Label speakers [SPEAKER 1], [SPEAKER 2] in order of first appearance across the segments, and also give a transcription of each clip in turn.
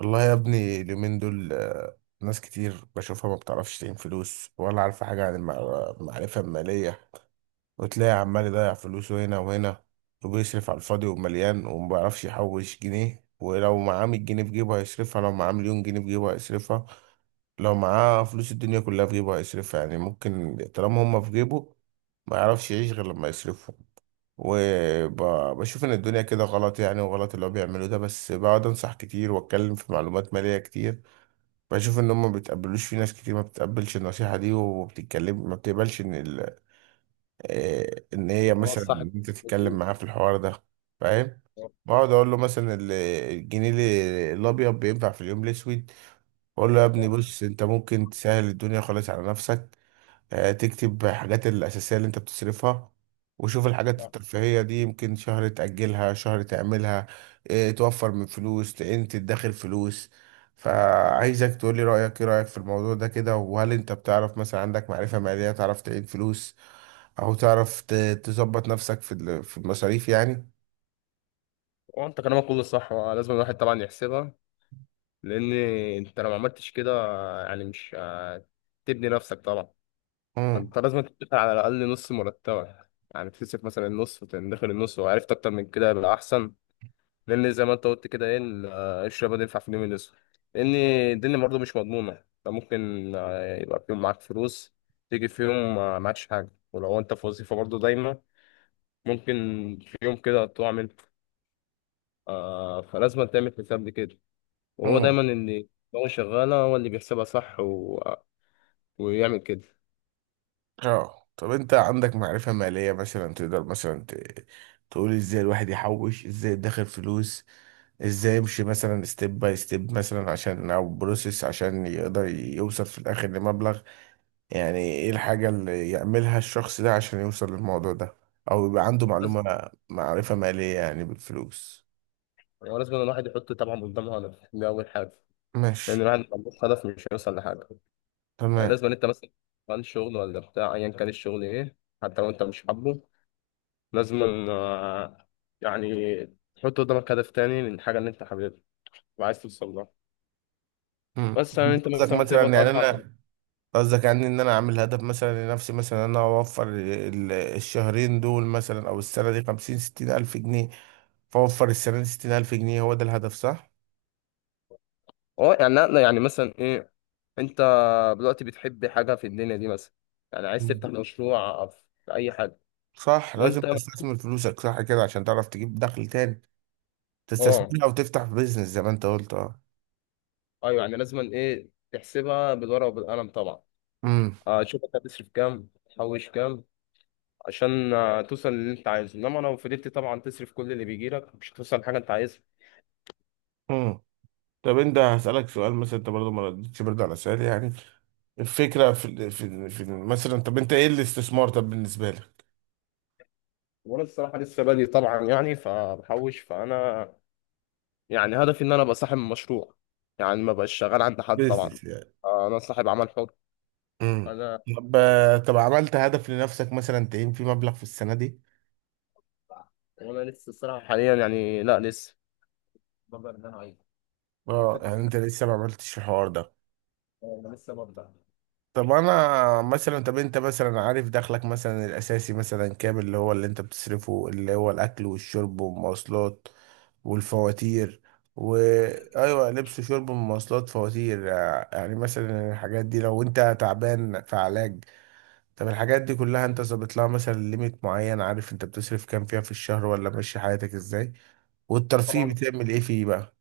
[SPEAKER 1] والله يا ابني اليومين دول ناس كتير بشوفها ما بتعرفش تعين فلوس ولا عارفة حاجة عن المعرفة المالية. وتلاقي عمال يضيع فلوسه هنا وهنا، وبيصرف على الفاضي ومليان وما بيعرفش يحوش جنيه. ولو معاه 100 جنيه في جيبه هيصرفها، لو معاه مليون جنيه في جيبه هيصرفها، لو معاه فلوس الدنيا كلها في جيبه هيصرفها. يعني ممكن طالما هما في جيبه ما يعرفش يعيش غير لما يصرفهم. وبشوف ان الدنيا كده غلط يعني، وغلط اللي هو بيعمله ده، بس بقعد انصح كتير واتكلم في معلومات مالية كتير. بشوف ان هم ما بيتقبلوش، في ناس كتير ما بتتقبلش النصيحه دي وبتتكلم ما بتقبلش ان ال... آه، ان هي
[SPEAKER 2] اه
[SPEAKER 1] مثلا،
[SPEAKER 2] صح.
[SPEAKER 1] إن انت تتكلم
[SPEAKER 2] مظبوط.
[SPEAKER 1] معاه في الحوار ده. فاهم.
[SPEAKER 2] آه،
[SPEAKER 1] بقعد اقول له مثلا الجنيه الابيض بينفع في اليوم الاسود. بقول له يا ابني
[SPEAKER 2] صح
[SPEAKER 1] بص انت ممكن تسهل الدنيا خالص على نفسك. تكتب حاجات الأساسية اللي أنت بتصرفها، وشوف الحاجات
[SPEAKER 2] صح.
[SPEAKER 1] الترفيهية دي يمكن شهر تأجلها شهر تعملها. توفر من فلوس، تعين، تدخر فلوس. فعايزك تقولي رأيك، إيه رأيك في الموضوع ده كده؟ وهل أنت بتعرف مثلا، عندك معرفة مالية تعرف تعين فلوس أو تعرف تظبط نفسك في المصاريف يعني؟
[SPEAKER 2] وانت كلامك كله صح. لازم الواحد طبعا يحسبها، لان انت لو ما عملتش كده، يعني مش هتبني نفسك طبعا.
[SPEAKER 1] مم.
[SPEAKER 2] انت لازم تدخل على الاقل نص مرتبك، يعني تصرف مثلا النص وتدخل النص، وعرفت اكتر من كده يبقى احسن. لان زي ما انت قلت كده ايه الشباب ده ينفع في اليوم الاسود، لان الدنيا برضه مش مضمونه. انت ممكن يبقى في يوم معاك فلوس، تيجي في يوم معكش حاجه. ولو انت في وظيفه برضه دايما ممكن في يوم كده تقع منك، فلازم تعمل حساب لكده. وهو دايما ان دماغه شغاله، هو اللي بيحسبها صح و... ويعمل كده.
[SPEAKER 1] اه طب انت عندك معرفة مالية مثلا؟ تقدر مثلا تقول ازاي الواحد يحوش، ازاي يدخر فلوس، ازاي يمشي مثلا ستيب باي ستيب مثلا عشان او بروسيس عشان يقدر يوصل في الاخر لمبلغ. يعني ايه الحاجة اللي يعملها الشخص ده عشان يوصل للموضوع ده؟ او يبقى عنده
[SPEAKER 2] لازم
[SPEAKER 1] معلومة معرفة مالية يعني بالفلوس.
[SPEAKER 2] لازم الواحد يحط طبعا قدامه هدف، دي اول حاجه، لان
[SPEAKER 1] ماشي.
[SPEAKER 2] الواحد لو ملوش هدف مش هيوصل لحاجه. يعني
[SPEAKER 1] تمام.
[SPEAKER 2] لازم انت مثلا عن شغل ولا بتاع، ايا كان الشغل ايه، حتى لو انت مش حابه، لازم آه، يعني تحط قدامك هدف تاني للحاجه اللي انت حاببها وعايز توصل لها.
[SPEAKER 1] مم.
[SPEAKER 2] بس يعني
[SPEAKER 1] انت
[SPEAKER 2] انت
[SPEAKER 1] قصدك
[SPEAKER 2] مثلا
[SPEAKER 1] مثلا
[SPEAKER 2] بتقبض
[SPEAKER 1] يعني
[SPEAKER 2] 4000.
[SPEAKER 1] انا؟ قصدك يعني ان انا اعمل هدف مثلا لنفسي، مثلا انا اوفر الشهرين دول مثلا، او السنه دي 50 60 ألف جنيه. فاوفر السنه دي 60 ألف جنيه، هو ده الهدف صح؟
[SPEAKER 2] اه يعني لا لا، يعني مثلا ايه، انت دلوقتي بتحب حاجه في الدنيا دي مثلا، يعني عايز
[SPEAKER 1] مم.
[SPEAKER 2] تفتح مشروع في اي حاجه.
[SPEAKER 1] صح، لازم
[SPEAKER 2] وانت
[SPEAKER 1] تستثمر فلوسك صح كده عشان تعرف تجيب دخل تاني.
[SPEAKER 2] اه.
[SPEAKER 1] تستثمر او تفتح بيزنس زي ما انت قلت. اه.
[SPEAKER 2] ايوه يعني لازم ايه، تحسبها بالورقه وبالقلم طبعا.
[SPEAKER 1] امم.
[SPEAKER 2] شوف انت هتصرف كام، تحوش كام، عشان توصل للي انت عايزه. انما لو فضلت طبعا تصرف كل اللي بيجي لك مش هتوصل لحاجه انت عايزها.
[SPEAKER 1] امم. طب انت هسألك سؤال، مثلا انت برضه ما ردتش برضه على سؤالي يعني. الفكرة مثلا، طب انت ايه الاستثمار طب بالنسبة لك؟
[SPEAKER 2] وانا الصراحه لسه بادئ طبعا، يعني فبحوش. فانا يعني هدفي ان انا ابقى صاحب مشروع، يعني ما بقاش شغال عند حد طبعا.
[SPEAKER 1] بيزنس.
[SPEAKER 2] انا صاحب عمل حر.
[SPEAKER 1] امم.
[SPEAKER 2] انا
[SPEAKER 1] طب طب عملت هدف لنفسك مثلا تعين فيه مبلغ في السنة دي؟
[SPEAKER 2] وانا لسه الصراحه حاليا يعني لا لسه ببدأ ان انا اعيش
[SPEAKER 1] اه
[SPEAKER 2] فكرة
[SPEAKER 1] يعني
[SPEAKER 2] الحياة.
[SPEAKER 1] انت لسه ما عملتش الحوار ده.
[SPEAKER 2] انا لسه ببدأ.
[SPEAKER 1] طب انا مثلا، طب انت مثلا عارف دخلك مثلا الاساسي مثلا كام؟ اللي هو اللي انت بتصرفه، اللي هو الاكل والشرب والمواصلات والفواتير و ايوه، لبس وشرب ومواصلات فواتير، يعني مثلا الحاجات دي لو انت تعبان في علاج. طب الحاجات دي كلها انت ظابط لها مثلا ليميت معين؟ عارف انت بتصرف كام فيها في الشهر؟ ولا ماشي حياتك ازاي؟ والترفيه
[SPEAKER 2] طبعا
[SPEAKER 1] بتعمل ايه فيه بقى؟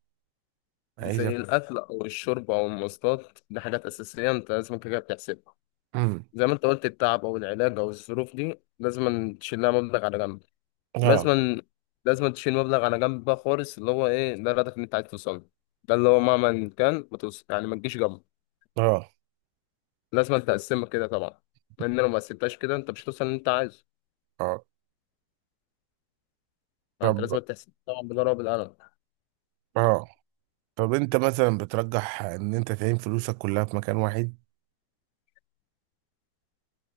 [SPEAKER 1] عايز أف-
[SPEAKER 2] زي الاكل او الشرب او المواصلات، دي حاجات اساسيه انت لازم كده بتحسبها.
[SPEAKER 1] امم.
[SPEAKER 2] زي ما انت قلت، التعب او العلاج او الظروف دي لازم تشيل لها مبلغ على جنب.
[SPEAKER 1] اه.
[SPEAKER 2] ولازم تشيل مبلغ على جنب بقى خالص، اللي هو ايه، ده الهدف اللي انت عايز توصل له. ده اللي هو مهما كان ما توصل يعني ما تجيش جنبه.
[SPEAKER 1] اه.
[SPEAKER 2] لازم تقسمها كده طبعا، لان لو ما قسمتهاش كده انت مش هتوصل اللي انت عايزه.
[SPEAKER 1] اه. طب.
[SPEAKER 2] فانت لازم تحسب طبعا بالورقه وبالقلم.
[SPEAKER 1] اه. طب انت مثلا بترجح ان انت تعين فلوسك كلها في مكان واحد؟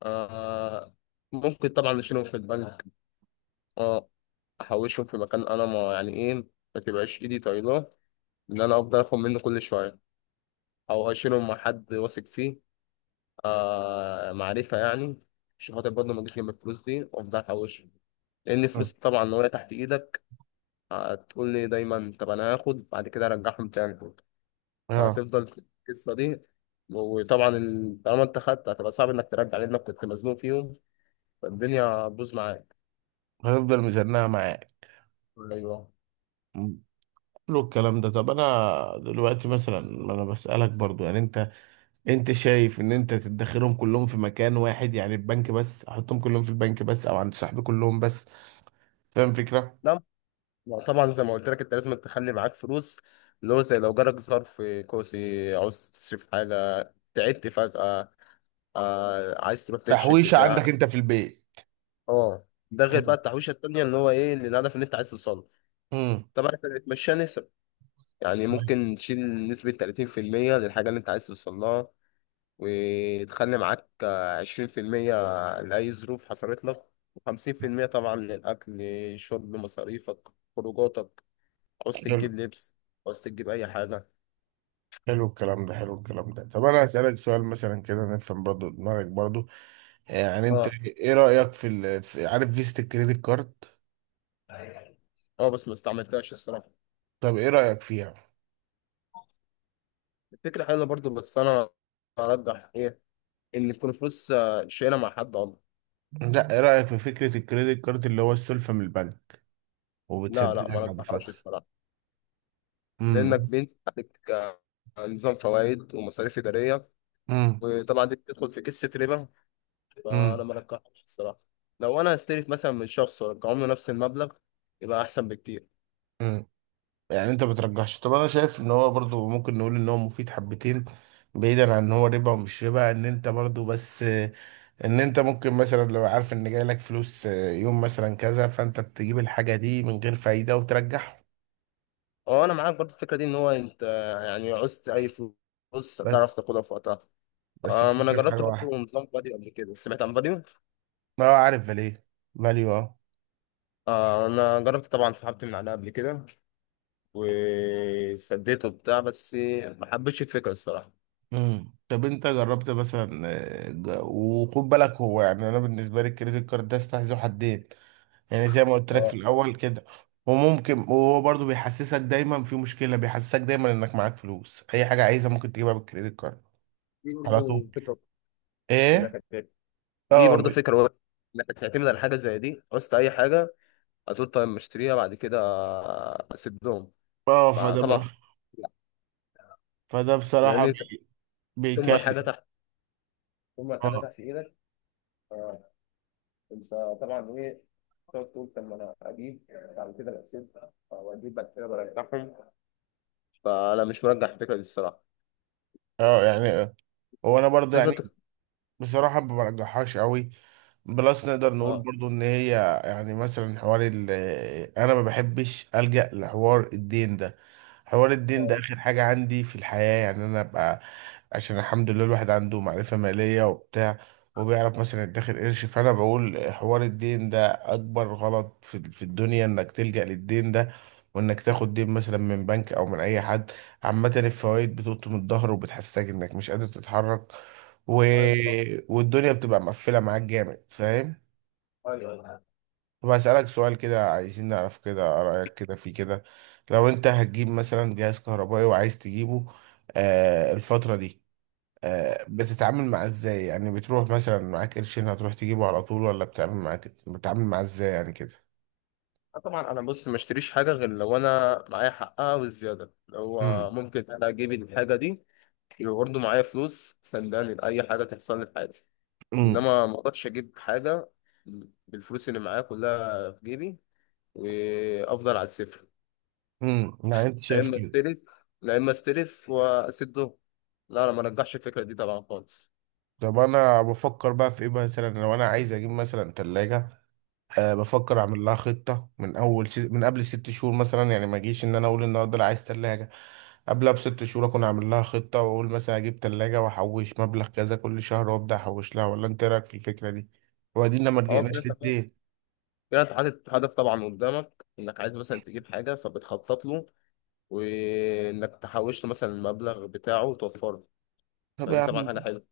[SPEAKER 2] آه، ممكن طبعا اشيلهم في البنك، اه احوشهم في مكان انا ما، يعني ايه، ما تبقاش ايدي طايله ان انا افضل اخد منه كل شويه، او اشيلهم مع حد واثق فيه، آه معرفه يعني، عشان خاطر برضه ما اجيش جنب الفلوس دي وافضل احوشهم. لان
[SPEAKER 1] مم.
[SPEAKER 2] الفلوس طبعا لو هي تحت ايدك، هتقول لي دايما طب انا هاخد بعد كده ارجعهم تاني،
[SPEAKER 1] اه.
[SPEAKER 2] فهتفضل في القصه دي. وطبعا طالما انت خدت هتبقى صعب انك ترجع، لانك كنت مزنوق فيهم، فالدنيا هتبوظ معاك.
[SPEAKER 1] هنفضل ميزانها معاك.
[SPEAKER 2] ايوه.
[SPEAKER 1] كله الكلام ده، طب انا دلوقتي مثلا، ما انا بسألك برضو يعني. انت شايف ان انت تدخرهم كلهم في مكان واحد يعني البنك بس؟ احطهم كلهم في البنك بس، او عند صاحبي كلهم بس؟ فاهم فكرة.
[SPEAKER 2] لا لا طبعا، زي ما قلت لك انت لازم تخلي معاك فلوس، اللي هو زي لو جالك ظرف كوسي عاوز تصرف حاجة، تعبت فجأة، عايز تروح تكشف
[SPEAKER 1] تحويشة
[SPEAKER 2] بتاع.
[SPEAKER 1] عندك انت في البيت.
[SPEAKER 2] اه ده غير بقى
[SPEAKER 1] امم.
[SPEAKER 2] التحويشة التانية، اللي هو ايه، للهدف اللي انت عايز توصله. طبعا احنا بنتمشى نسب، يعني ممكن تشيل نسبة 30% للحاجة اللي انت عايز توصل لها، وتخلي معاك 20% لأي ظروف حصلت لك، و50% طبعا للأكل، شرب، مصاريفك، خروجاتك، عاوز تجيب
[SPEAKER 1] امم.
[SPEAKER 2] لبس، عاوز تجيب أي حاجة.
[SPEAKER 1] حلو الكلام ده، حلو الكلام ده. طب انا هسألك سؤال مثلا كده نفهم برضو دماغك برضو. يعني انت
[SPEAKER 2] اه.
[SPEAKER 1] ايه رأيك في، عارف، فيزة الكريدت كارد؟
[SPEAKER 2] اه بس ما استعملتهاش الصراحه.
[SPEAKER 1] طب ايه رأيك فيها؟
[SPEAKER 2] الفكره حلوه برضو، بس انا ارجح ايه، ان تكون فلوس شايلها مع حد والله.
[SPEAKER 1] لا، ايه رأيك في فكرة الكريدت كارد اللي هو السلفة من البنك
[SPEAKER 2] لا لا ما
[SPEAKER 1] وبتسددها بعد
[SPEAKER 2] ارجحهاش
[SPEAKER 1] فترة؟
[SPEAKER 2] الصراحه، لانك
[SPEAKER 1] امم.
[SPEAKER 2] بنت عليك نظام فوائد ومصاريف اداريه.
[SPEAKER 1] امم.
[SPEAKER 2] وطبعا دي بتدخل في قصه ربا، فانا
[SPEAKER 1] امم.
[SPEAKER 2] ما ارجحهاش الصراحه. لو انا استلف مثلا من شخص وارجعهم له نفس المبلغ يبقى احسن بكتير.
[SPEAKER 1] امم. يعني انت بترجحش. طب انا شايف ان هو برضو ممكن نقول ان هو مفيد حبتين، بعيدا عن ان هو ربا ومش ربا، ان انت برضو بس ان انت ممكن مثلا لو عارف ان جاي لك فلوس يوم مثلا كذا، فانت بتجيب الحاجة دي من غير فايدة وترجعه.
[SPEAKER 2] اه انا معاك برضو الفكره دي، ان هو انت يعني عوزت اي فلوس تعرف
[SPEAKER 1] بس،
[SPEAKER 2] تاخدها في وقتها.
[SPEAKER 1] بس
[SPEAKER 2] ما انا
[SPEAKER 1] الفكرة في حاجة
[SPEAKER 2] جربت
[SPEAKER 1] واحدة.
[SPEAKER 2] برضو نظام فاديو قبل كده، سمعت عن فاديو.
[SPEAKER 1] اه عارف فاليه، فاليو. اه.
[SPEAKER 2] آه انا جربت طبعا، سحبت من عليها قبل كده وسديته وبتاع، بس ما حبيتش الفكره الصراحه.
[SPEAKER 1] امم. طب انت جربت مثلا؟ وخد بالك هو، يعني انا بالنسبة لي الكريدت كارد ده استحذو حدين يعني، زي ما قلت لك في
[SPEAKER 2] آه،
[SPEAKER 1] الاول كده. وممكن، وهو برضو بيحسسك دايما في مشكله، بيحسسك دايما انك معاك فلوس، اي حاجه عايزها ممكن تجيبها بالكريدت كارد
[SPEAKER 2] دي
[SPEAKER 1] على طول.
[SPEAKER 2] برضه فكرة. اللي
[SPEAKER 1] ايه.
[SPEAKER 2] كانت- دي
[SPEAKER 1] اه.
[SPEAKER 2] برضه فكره وقت، انك تعتمد على حاجه زي دي. قصت اي حاجه هتقول طيب مشتريها بعد كده اسدهم.
[SPEAKER 1] اه فده
[SPEAKER 2] فطبعا
[SPEAKER 1] بقى.
[SPEAKER 2] لا،
[SPEAKER 1] فده بصراحه
[SPEAKER 2] لان انت ثم الحاجه
[SPEAKER 1] بيكلم.
[SPEAKER 2] تحت ثم الحاجه
[SPEAKER 1] اه.
[SPEAKER 2] تحت ايدك، انت طبعا ايه، تقعد تقول طب ما انا اجيب بعد كده بسيب، او اجيب بعد كده برجعهم. فانا مش مرجح الفكره دي الصراحه.
[SPEAKER 1] اه يعني وانا برضو
[SPEAKER 2] لازم
[SPEAKER 1] يعني
[SPEAKER 2] انت
[SPEAKER 1] بصراحه ما برجحهاش قوي. بلس نقدر نقول برضو ان هي، يعني مثلا حوار انا ما بحبش الجا لحوار الدين ده. حوار الدين ده
[SPEAKER 2] آه.
[SPEAKER 1] اخر حاجة عندي في الحياة، يعني انا ابقى عشان الحمد لله الواحد عنده معرفة مالية وبتاع، وبيعرف مثلا يدخر قرش. فانا بقول حوار الدين ده اكبر غلط في الدنيا، انك تلجأ للدين ده، وانك تاخد دين مثلا من بنك او من اي حد. عامة الفوائد بتقطم الظهر وبتحسسك انك مش قادر تتحرك و...
[SPEAKER 2] ايوه صح.
[SPEAKER 1] والدنيا بتبقى مقفلة معاك جامد. فاهم.
[SPEAKER 2] ايوه ايوه.
[SPEAKER 1] طب هسألك سؤال كده، عايزين نعرف كده رأيك كده في كده، لو انت هتجيب مثلا جهاز كهربائي وعايز تجيبه الفترة دي، بتتعامل معاه ازاي يعني؟ بتروح مثلا معاك قرشين هتروح تجيبه على طول؟ ولا بتتعامل معاه ازاي يعني كده؟
[SPEAKER 2] طبعا انا بص ما اشتريش حاجه غير لو انا معايا حقها والزياده، اللي هو
[SPEAKER 1] امم.
[SPEAKER 2] ممكن انا اجيب الحاجه دي يبقى برضه معايا فلوس سنداني لاي حاجه تحصل لي في حياتي.
[SPEAKER 1] امم.
[SPEAKER 2] انما ما اقدرش اجيب حاجه بالفلوس اللي معايا كلها في جيبي وافضل على الصفر.
[SPEAKER 1] امم. يعني انت
[SPEAKER 2] لا
[SPEAKER 1] شايف
[SPEAKER 2] اما
[SPEAKER 1] كده.
[SPEAKER 2] استلف لا اما استلف واسده، لا انا ما رجحش الفكره دي طبعا خالص.
[SPEAKER 1] طب انا بفكر بقى في ايه مثلا لو انا عايز اجيب مثلا تلاجة؟ أه بفكر اعمل لها خطه من اول من قبل 6 شهور مثلا. يعني ما اجيش ان انا اقول النهارده لا عايز ثلاجه، قبلها ب6 شهور اكون اعمل لها خطه، واقول مثلا اجيب ثلاجه واحوش مبلغ كذا كل شهر، وابدا احوش لها. ولا انت إيه رايك في الفكره دي، وبعدين لما
[SPEAKER 2] هو كده
[SPEAKER 1] رجعناش
[SPEAKER 2] انت،
[SPEAKER 1] للدين؟
[SPEAKER 2] كده أنت حاطط هدف طبعا قدامك، انك عايز مثلا تجيب حاجه فبتخطط له، وانك تحوش له مثلا المبلغ بتاعه وتوفره،
[SPEAKER 1] طب يا
[SPEAKER 2] فدي طبعا
[SPEAKER 1] عم،
[SPEAKER 2] حاجه حلوه.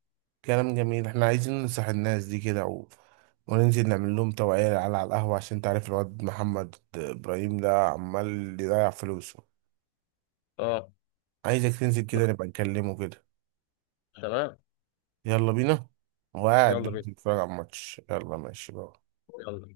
[SPEAKER 1] كلام جميل. احنا عايزين ننصح الناس دي كده وننزل نعمل لهم توعية على القهوة عشان تعرف الواد محمد إبراهيم ده عمال يضيع فلوسه.
[SPEAKER 2] اه.
[SPEAKER 1] عايزك تنزل
[SPEAKER 2] لا،
[SPEAKER 1] كده نبقى نكلمه كده.
[SPEAKER 2] تمام.
[SPEAKER 1] يلا بينا. هو قاعد
[SPEAKER 2] يلا
[SPEAKER 1] دلوقتي
[SPEAKER 2] بينا.
[SPEAKER 1] بيتفرج على الماتش. يلا ماشي بقى.
[SPEAKER 2] يلا.